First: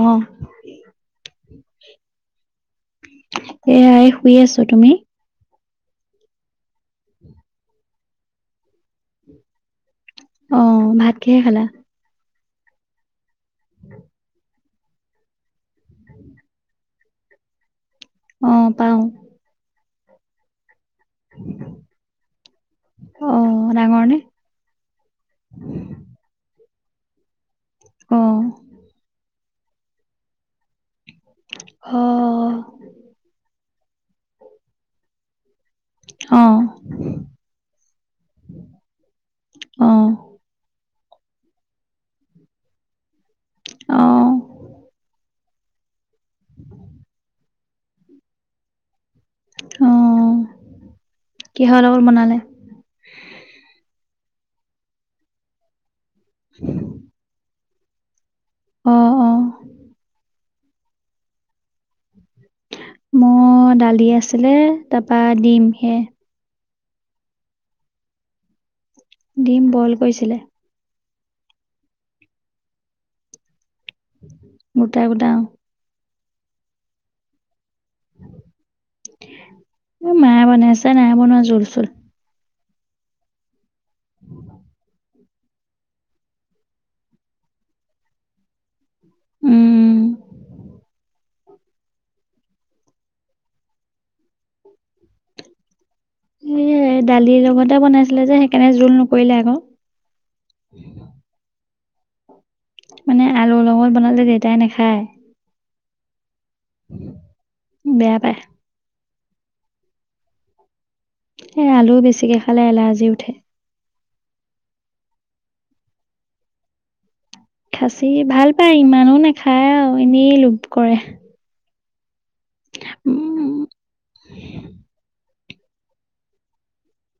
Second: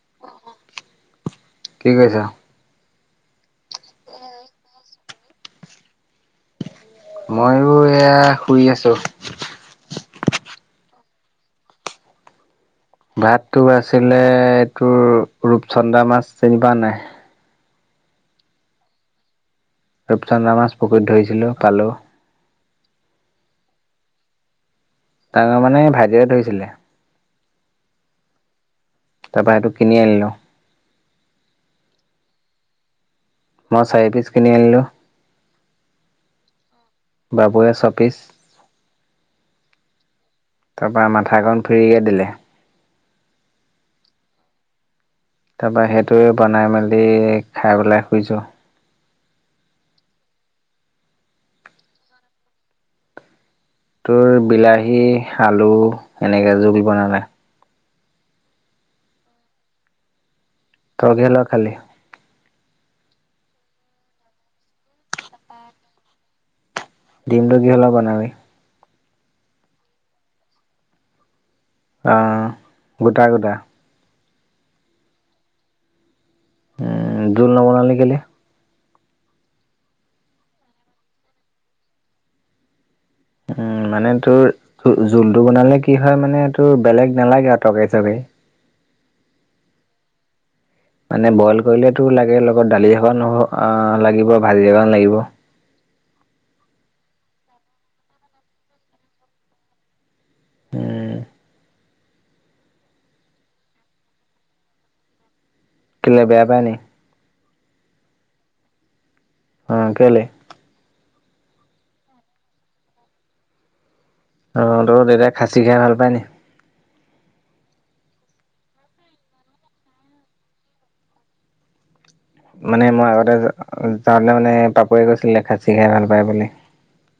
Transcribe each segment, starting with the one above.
অ কি কৰি আছা? এইয়া এই শুই আছোঁ তুমি? মইয়ো এইয়া শুই আছোঁ। অ ভাত কিহেৰে খালা? ভাতটো আছিলে এইটো ৰূপচন্দা মাছ চিনি পোৱা নাই? অ পাওঁ। ৰূপচন্দা মাছ পুখুৰীত ধৰিছিলোঁ পালোঁ। অ ডাঙৰ নে? তাৰ মানে ভাইটিয়ে ধৰিছিলে। অঁ। তাৰপৰা এইটো কিনি আনিলোঁ। অ মই চাৰিপিচ কিনি আনিলোঁ। অ বাবুয়ে চপিছ। অ তাৰপৰা মাথাাকণ ফ্ৰিকে দিলে। অ। তাৰপৰা সেইটোৱেই বনাই মেলি খাই পেলাই শুইছোঁ। অ কিহৰ লগত বনালে? তোৰ বিলাহী আলু এনেকৈ জোল বনালোঁ। অ অ। তই কিহৰ লগত খালি? মোৰ দালি আছিলে তাৰপৰা দিম সেয়াই। ডিমটো কিহ'ৰ লগত বনালি? ডিম বইল কৰিছিলে। অ গোটা গোটা। গোট গোটা অ। উম জোল নবনালি কেলে? মায়ে বনাইছে নায় বনোৱা জোল চোল। উম মানে তোৰ জোলটো বনালে কি হয় মানে তোৰ বেলেগ নালাগে আৰু তৰকাৰী চৰকাৰী। উম। মানে বইল কৰিলেতো লাগে লগত দালি অকণ লাগিব, ভাজি অকমান লাগিব। সেইয়াই দালিৰ লগতে বনাইছিলে যে সেইকাৰণে জোল নকৰিলে আক। উম, মানে আলু লগত বনালে দেউতাই নাখায়। কেলে বেয়া পাই নি? বেয়া পায়। অ কেলে। এই আলু বেছিকৈ খালে এলাৰ্জি উঠে। অ তোৰ দেউতা খাচী খাই ভাল পায় নি। খাচি ভাল পায় ইমানো নাখায় আৰু এনেই লোপ কৰে। মানে মই আগতে উম, যাওঁতে মানে বাপেৰে কৈছিল খাচি হে খাই ভাল পায় বুলি।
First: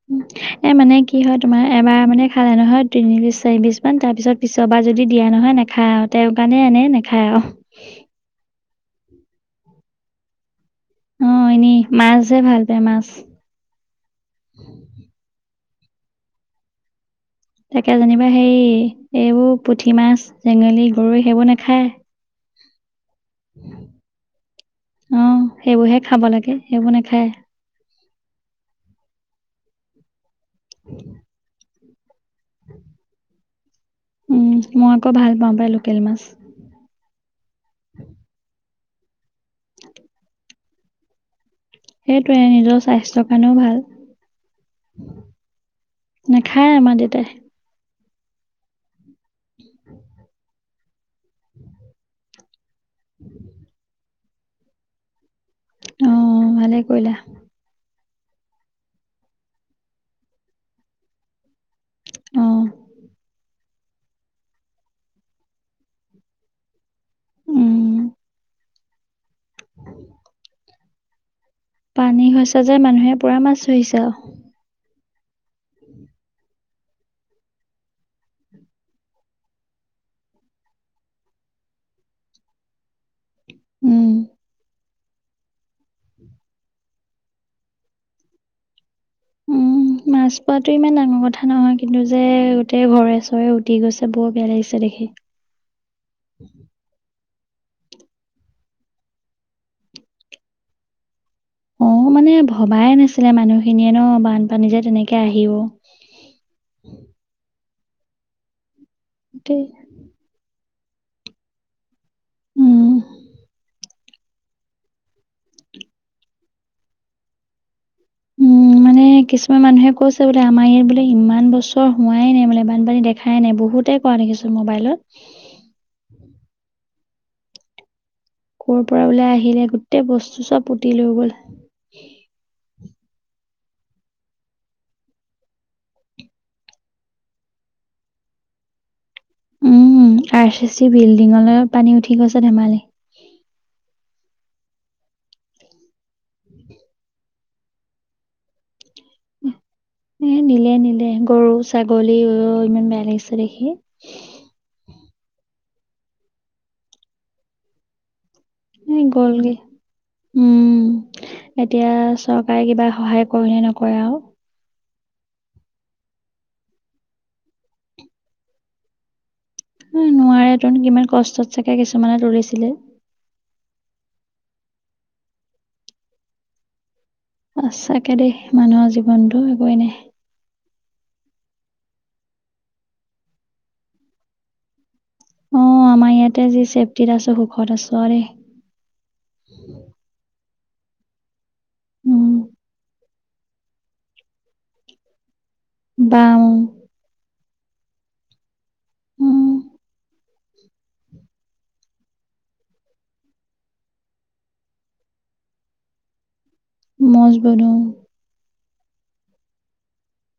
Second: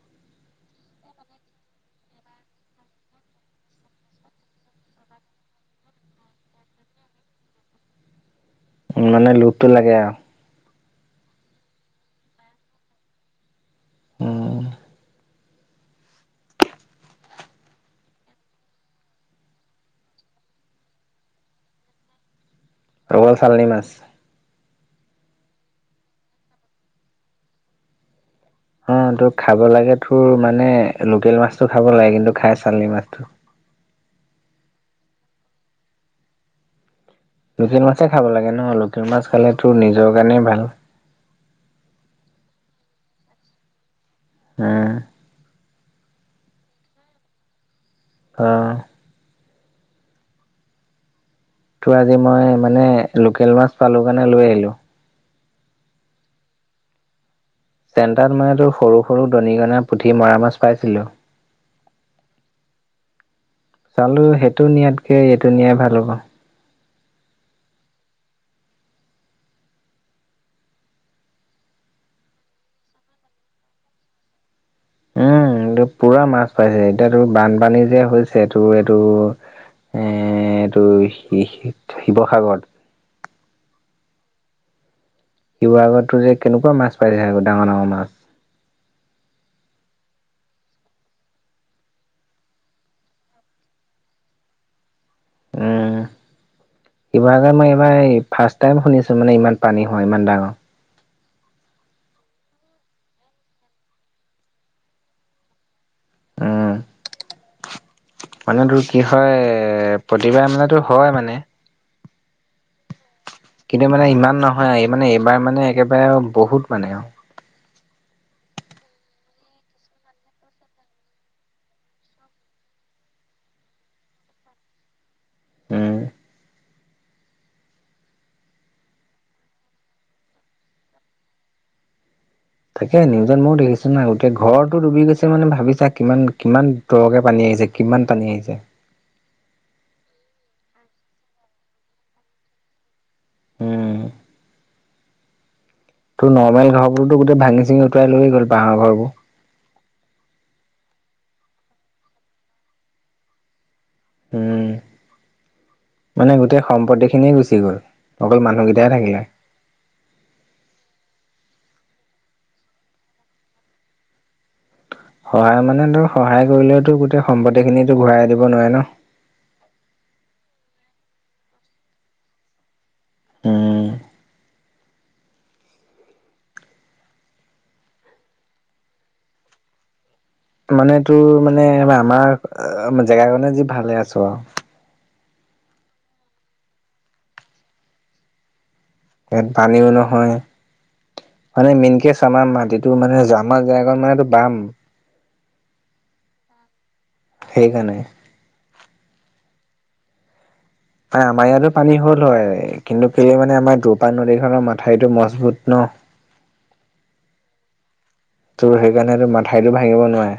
হয়। এ মানে কি হয় তোমাৰ এবাৰ মানে খালে নহয় তিনি পিচ চাৰি পিচ মান তাৰ পিছত পিছবাৰ যদি দিয়া নহয় নে! খায় আৰু তেওঁৰ কাৰণে আনে নাখায় আৰু। উম মানে লুভটো লাগে আৰু। অ এনেই মাছহে ভাল পায় মাছ। উম। তাকে যেনিবা হেই এইবোৰ পুঠি মাছ, চেঙেলী, গৰৈ সেইবোৰ নাখায়। অকল চালনী মাছ। অ' সেইবোৰহে খাব লাগে, সেইবোৰ নাখায়। অ' তোৰ খাব লাগে তোৰ মানে লোকেল মাছতটো খাব লাগে কিন্তু খাই চালী মাছটো। উম, মই আকৌ ভাল পাওঁ পাই লোকেল মাছ। লোকেল মাছে খাব লাগে ন লোকেল মাছ খালে তোৰ নিজৰ কাৰণে ভাল। সেইটোৱে নিজৰ স্বাস্থ্যৰ কাৰণেও ভাল। উম। নেখায় আমাৰ দেউতাই। অ। তোৰ আজি মই মানে লোকেল মাছ পালো কাৰণে লৈ আহিলোঁ। অ ভালে কৰিলা। চেণ্টাত মানে তোৰ সৰু সৰু দৰিকণা, পুঠি, মৰা মাছ পাইছিলোঁ। অ। চালোঁ সেইটো নিয়াতকৈ এইটো নিয়াই ভাল হ'ব। উম। পানী হৈছে যে মানুহে পুৰা মাছ ধৰিছে আউ। উম এইটো পুৰা মাছ পাই এতিয়াতো বানপানী যে হৈছে এইটো এইটো। এ এইটো শি শি শিৱসাগৰত। উম। শিৱসাগৰত টো যে কেনেকুৱা মাছ পাই থাকোঁ ডাঙৰ ডাঙৰ মাছ। উম, মাছ পোৱাটো ইমান ডাঙৰ কথা নহয় কিন্তু যে গোটেই ঘৰে চৰে উটি গৈছে বৰ বেয়া লাগিছে দেখি। উম। শিৱসাগত মই এইবাৰ ফাৰ্ষ্ট টাইম শুনিছো মানে ইমান পানী হোৱা ইমান ডাঙৰ। অ মানে ভবাই নাছিলে মানুহখিনিয়ে ন বানপানী যে তেনেকে আহিব। উম। মানে তোৰ কি হয় তে এ প্ৰতিবাৰে মানেটো হয় মানে। উম। কিন্ত মানে ইমান নহয় মানে এইবাৰ মানে একেবাৰে বহুত মানে আৰু। এ কিছুমান মানুহে কৈছে বোলে আমাৰ ইয়াত বোলে ইমান বছৰ হোৱাই নাই বোলে বানপানী দেখাই নাই বহুতে। পোৱা দেখিছোঁ মোবাইলত। উম। ক'ৰ পৰা ওলাই আহিলে গোটেই বস্তু চব পুতি থৈ গ'ল। তাকে, নিউজত মইও দেখিছো না' গোটেই ঘৰটো ডুবি গৈছে মানে ভাবি চা কিমান-কিমান- দ'কে পানী আহিছে কিমান পানী আহিছে। উমঁ, আৰ চি চি বিল্ডিঙলৈ পানী উঠি গৈছে ধেমালি। উমঁ। সেইটো নৰ্মেল ঘৰবোৰটো ভাঙি-চিঙি উটুৱাই লৈ গ'ল বাঁহৰ ঘৰবোৰ। এ' নিলে-নিলে গৰু, ছাগলী ইমান বেয়া লাগিছে দেখি। উমঁ, মানে গোটেই সম্পত্তিখিনিয়ে গুচি গ'ল। অকল মানুহে এহ গ'ল গৈ। উমঁ, এতিয়া চৰকাৰে কিবা সহায় কৰে নে নকৰে আৰু। সহায় মানে ধৰ সহায় কৰিলেও তো গোটেই সম্পত্তিখিনিটো ঘূৰাই দিব নোৱাৰে ন। নোৱাৰেটো, কিমান কষ্টত চাগে কিছুমানে তুলিছিলে। উম সঁচাকে দেই মানুহৰ জীৱনতো একোৱেই নাই। মানে তোৰ মানে আমাৰ জেগা কনে যি ভালে আছো আৰু। অ' আমাৰ ইয়াতে যি ছেফ্টিত আছো, সুখত আছো আৰু দেই। ইয়াত পানীও নহয়, মানে মেইনকেচ উম আমাৰ মাটিতো। গম পালিটো আমাৰ জেগাকণ মানে টোৰ বাম। বাম। সেইকাৰণে। উম। আমাৰ ইয়াতো পানী হ'ল হয় কিন্তু কেলে মানে আমাৰ দুপা নদীখনৰ মাথাউৰিটো মজবুত ন। [unintelligible] মজবুত অঁ',। ত' সেইকাৰণে টো মাথাউৰিটো ভাঙিব নোৱাৰে।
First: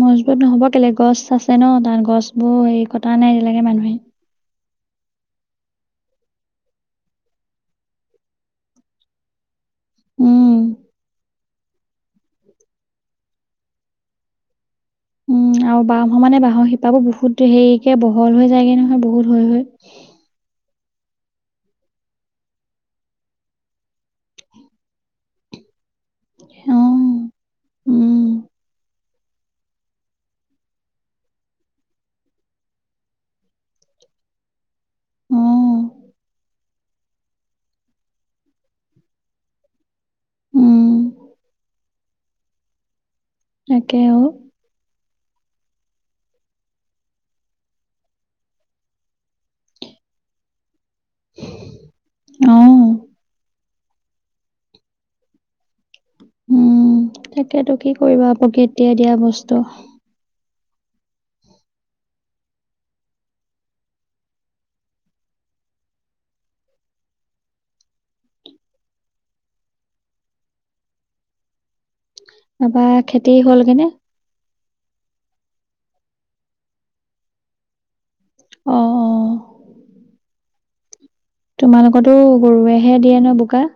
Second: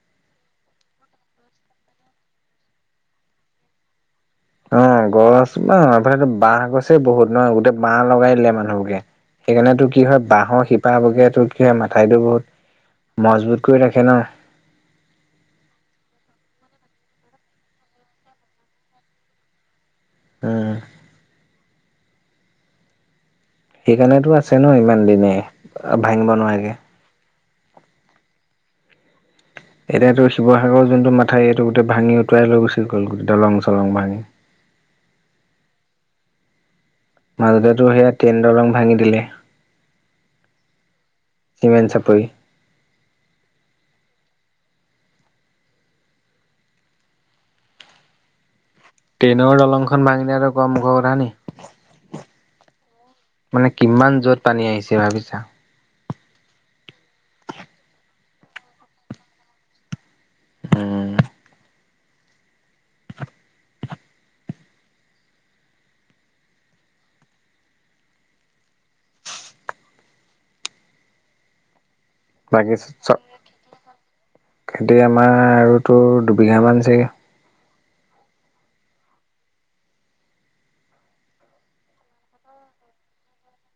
মজবুত নহ'ব কেলে গছ আছে ন' তা'ত গছবোৰ হেৰি কটা নাই এতিয়ালৈকে মানুহে। অঁ', গছ ন' এইফালেটো বাঁহ গছেই বহুত ন' গোটেই বাঁহ লগাই দিলে মানুহে। সেইকাৰণে তো কি হয় উম, বাঁহৰ শিপা বোৰে টোৰ কি হয় মাথাউৰিটো বহুত মজবুত কৰি ৰাখে ন। উমঁ, আৰু বাঁহ মানে বাঁহৰ শিপাবোৰ বহুত হেৰিকে বহল হৈ যায়গৈ নহয় বহুত হৈ-হৈ। উমঁ। সেইকাৰণেতো আছে ন' ইমান দিনে ভাঙিব নোৱাৰে। উমঁ। এনেইটো শিৱসাগৰৰ যোনটো মাথাউৰি এইটো ভাঙি উটুৱাই লৈ গুচি গ'ল গৈ দলং-চলং ভাঙি। উমঁ। মাজতেটো সেয়া ট্ৰেইনৰৰ দলং ভাঙি দিলে। উম, চিমেণ্ট চাপৰি। তাকে অঁ'। ট্ৰেইনৰ দলং খন ভাঙি নিয়া কম মুখৰ কথা নেকি। অ', মানে কিমান জোৰত পানী আহিছে ভাবিছা। উম, তাকেতো কি কৰিবা প্ৰকৃতিয়ে দিয়া বস্তু। উমঁ। বাকি তাৰপা চব খেতি হ'লগেনে? খেতি আমাৰ আৰু টো দুবিঘামান আছে। অ', অ', [unintelligible] তোমালোকৰ টো গৰুৱে'হে দিয়ে ন' বোকা?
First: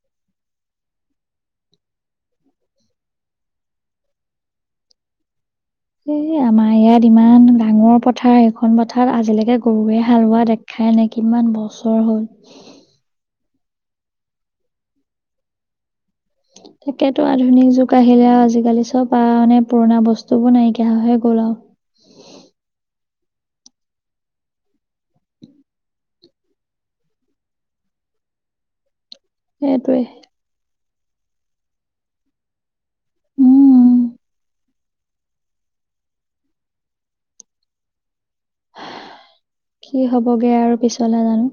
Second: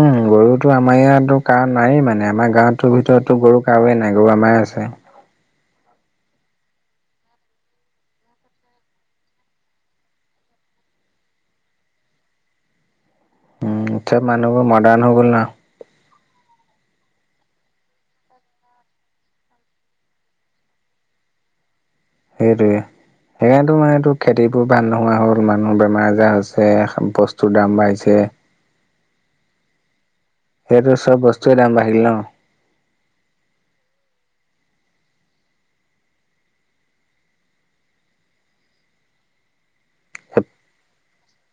উমঁ, গৰুটো আমাৰ ইয়াত কাৰো নাই মানে, আমাৰ গাঁৱৰ ভিতৰতটো গৰু কাৰোৱেই নাই গৰু আমাৰহে আছে। এই আমাৰ ইয়াত ইমান ডাঙৰ পথাৰ সেইখন পথাৰত আজিলৈকে গৰুৱে হাল বোৱা দে খাই নাই কিমান বছৰ হ'ল। উম! এতিয়া মানুহবোৰ মডাৰ্ণ হৈ গ'ল না। তাকেটো আধুনিক যুগ আহিলে আৰু আজিকালি চব আৰু মানে পুৰণা বস্তুবোৰ নাইকিয়া হৈ হে গ'ল আৰু। সেইটোৱে। সেইকাৰণেটো মানেটো খেতিবোৰ ভাল নোহোৱা হ'ল, মানুহৰ বেমাৰ-আজাৰ হৈছে, বস্তুৰ দাম বাঢ়িছে। সেইটোৱে। সেইটোৱে চব বস্তুৱে দাম বাঢ়িল ন? উম। কি হ'ব গে আৰু পিছলে জানো।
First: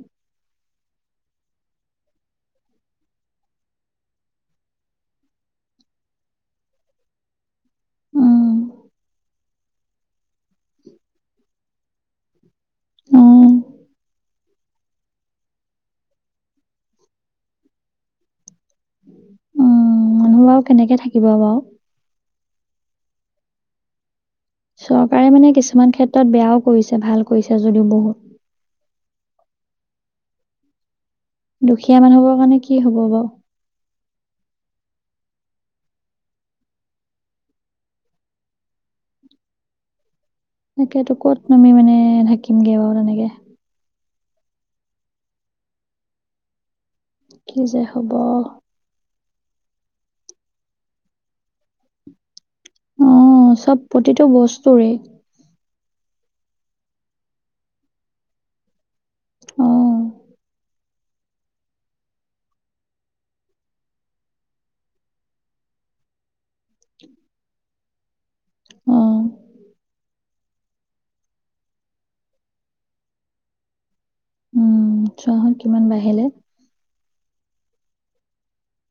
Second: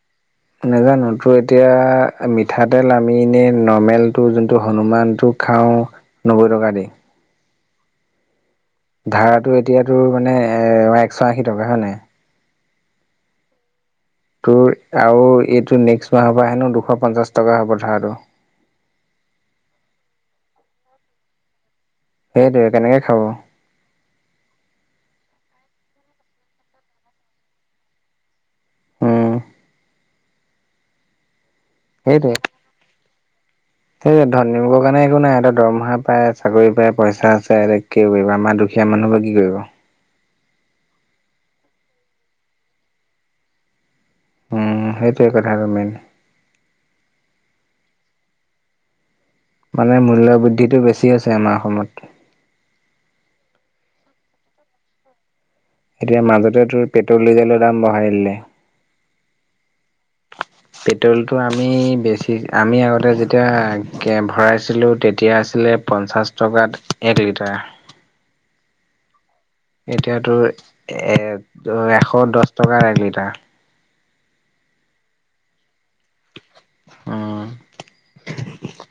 নাজানো। তোৰ এতিয়া মিঠাতেল আমি এনেই নৰ্মেলটো যোনটো হনুমানটো খাওঁ নব্বৈ টকা দি। উম। ধাৰাটো এতিয়া তোৰ মানে এশ আশী টকা হয় নাই? উম তোৰ আৰু এইটো নেক্সট মাহৰ পৰা হেনো দুশ পঞ্চাছ টকা হ'ব ধাৰাটো। উম মানুহ বাৰু কেনেকে থাকিব বাৰু? সেইটোৱে কেনেকে খাব। চৰকাৰে মানে কিছুমান ক্ষেত্ৰত বেয়াও কৰিছে, ভাল কৰিছে যদিও বহুত। উম দুখীয়া মানুহবোৰৰ কাৰণে কি হ'ব বাৰু। এই ধনীবোৰৰ কাৰণে একো নাই এহঁতৰ দৰমহা পাই, চাকৰি পাই পইচা আছে, কি কৰিব? আমাৰ দু দুখীয়া মানুহবোৰে কি কৰিব। তাকেতো ক'ত আমি মানে থাকিম গে বাৰু তেনেকে। উম-উম! সেইটোৱে কথাটো মেইন। কি যে হ'ব? মানে মূল্য বৃদ্ধিটো বেছি হৈছে আমাৰ অসমত। অঁ! চব প্ৰতিটো বস্তুৰেই। এতিয়া মাজতে তোৰ পেট্ৰ'ল, ডিজেলৰ দাম বঢ়াই দিলে। অঁ। পেট্ৰ'লটো আমি বেছি আমি আগতে যেতিয়া কে ভৰাইছিলোঁ তেতিয়া আছিলে পঞ্চাছ টকাত এক লিটাৰ। অ এতিয়া তোৰ এ এশ দহ টকাৰ এক লিটাৰ। উম! চোৱা চোন কিমান বাঢ়িলে। অঁ! [unintelligible]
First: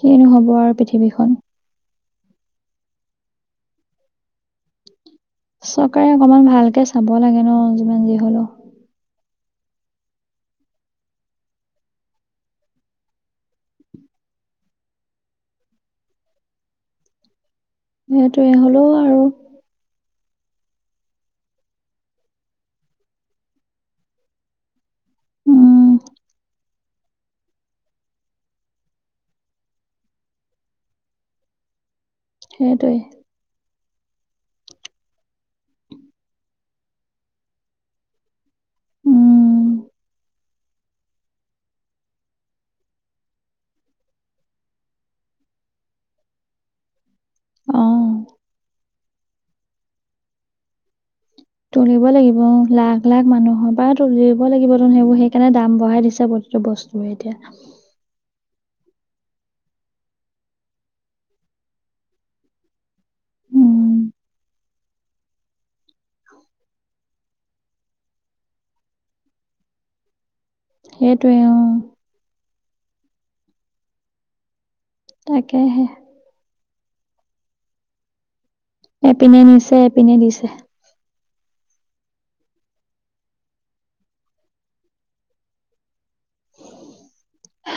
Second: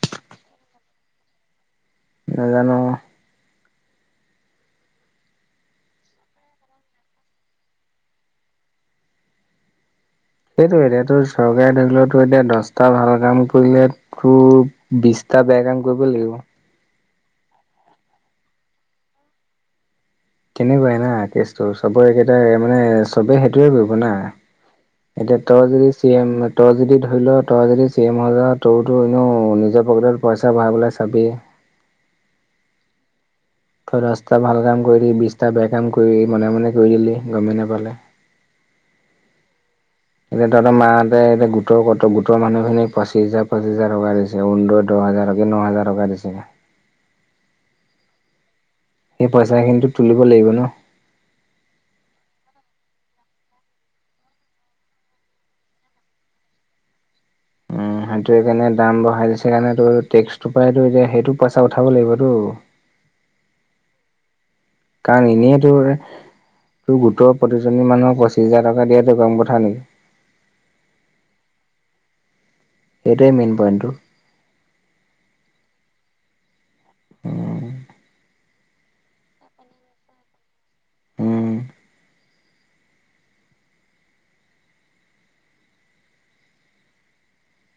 কিনো হ'ব আৰু পৃথিৱীখন। নাজানো। চৰকাৰে অকমান ভালকে চাব লাগে ন যিমান যি হলোঁ। সেইটো এতিয়া তোৰ চৰকাৰে ধৰি লোৱা এতিয়া দহটা ভাল কাম কৰিলে আকৌ বিছটা বেয়া কাম কৰিব লাগিব। সেইটোৱে হ'লেও আৰু। তেনেকুৱাই না কেচটো চবৰে একেইটা মানে চবে সেইটোৱে কৰিব না। এতিয়া তই যদি উম চিএম। তই যদি ধৰি ল তই যদি চিএম হৈ যাৱ ত‌ইতো এনেও নিজৰ পকেটত পইচা ভৰাবলে চাবি। সেইটোৱে। ত‌ই দহটা ভাল কাম কৰিলি, বিছটা বেয়া কাম কৰিলি মনে-মনে কৰি দিলি গমে নাপালে। উম এতিয়া তহঁতৰ মাহঁতে এতিয়া গোটৰ ক গোটৰ মানুহখিনিক পঁচিছ হাজাৰ পঁচিছ হাজাৰ টকা দিছে। অৰুণোদয়ৰ দহ হাজাৰকে ন হাজাৰ টকা দিছে। অ। সেই পইচা খিনিতো তুলিব লাগিব ন। তুলিব লাগিব লাখ লাখ মানুহৰ পৰা তুলিব লাগিব ত সেইবোৰ সেইকাৰণে দাম বঢ়াই দিছে প্ৰতিটো বস্তুৰ। মৰ এতিয়া। উম সেইটো সেইকাৰণে দাম বঢ়াই দিছে কাৰণে তো টেক্সটোৰ পৰাইতো এতিয়া সেইটো পইচা উঠাব লাগিবতো। [inaudible] উম কাৰণ এনেই তোৰ তোৰ গোটৰ। প্ৰতিজনী মানুহ পচিছ হাজাৰ টকা দিয়াটো কম কথা নেকি। সেইটোৱে অ। সেইটোৱে মেইন পইণ্টটো। তাকেহে। উম। এপিনে নিছে এপিনে দিছে। উম,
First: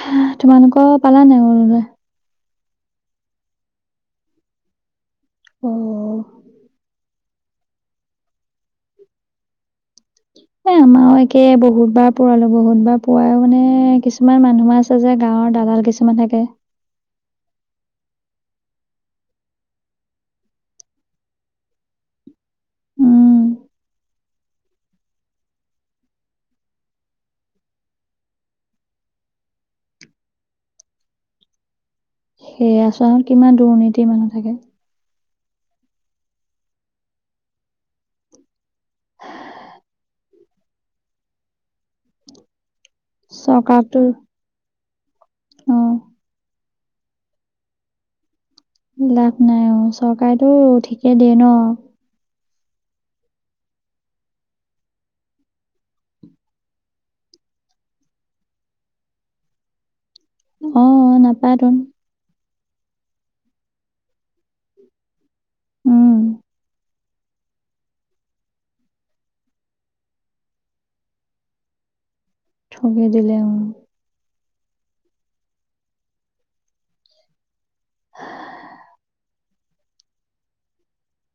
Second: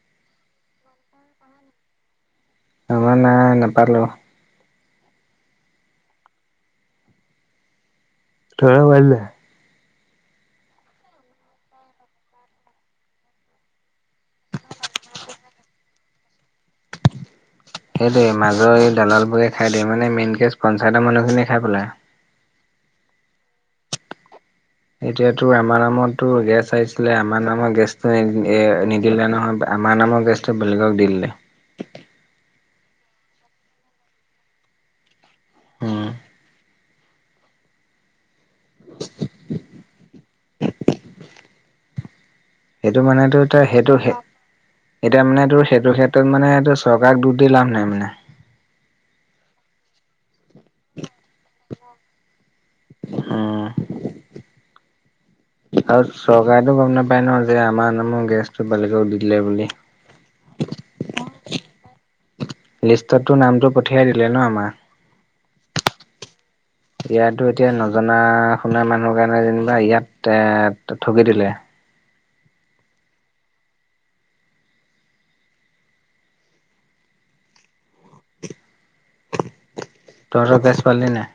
হ তোমালোকৰ পালা নাই অৰুণোদয়? আমাৰ নাই নাপালোঁ। অ। ত‌ই পালি নাই? উ। আমাৰও একে বহুত বাৰ পোৱালো বহুত বাৰ পুৱাইও মানে কিছুমান মানুহ আছে যে গাঁৱৰ দালাল কিছুমান। কিছুমান থাকে। সেইটোৱেই মাজৰ এই দালাল বোৰে খাই দিয়ে মানে মেইন কেচ পঞ্চায়তৰ মানুহখিনিয়ে খাই পেলাই। উম। এতিয়াতো আমাৰ নামতো গেছ আহিছিলে আমাৰ নামত গেছটো নি এ নিদিলে নহয় আমাৰ নামৰ গেছ। ত বেলেগক দিলি নে। সেই আচৰণ কিমান দুৰ্নীতিৰ মানুহ থাকে। উম। সেইটো মানেটো এতিয়া চৰকাৰকতো সেইটোহে এতিয়া মানেটো সেইটোহে। অ' ত মানে এইটো চৰকাৰক দুখ দি লাভ নাই মানে। লাভ নাই অ চৰকাৰেতো ঠিকে দিয়ে ন। আহ। আৰু চৰকাৰেতো গম নাপায় ন যে আমাৰ নামৰ গেছটো বেলেগক দি দিলে বুলি। অ নাপায় তো। লিষ্টততো নামটো পঠিয়াই দিলে ন আমাৰ। উম। ইয়াত এতিয়া নজনা শুনা মানুহৰ কাৰণে যেনিবা ইয়াত এ ঠগি দিলে। কৰি দিলে অ। হা। তহঁত গেছ পালি নাই?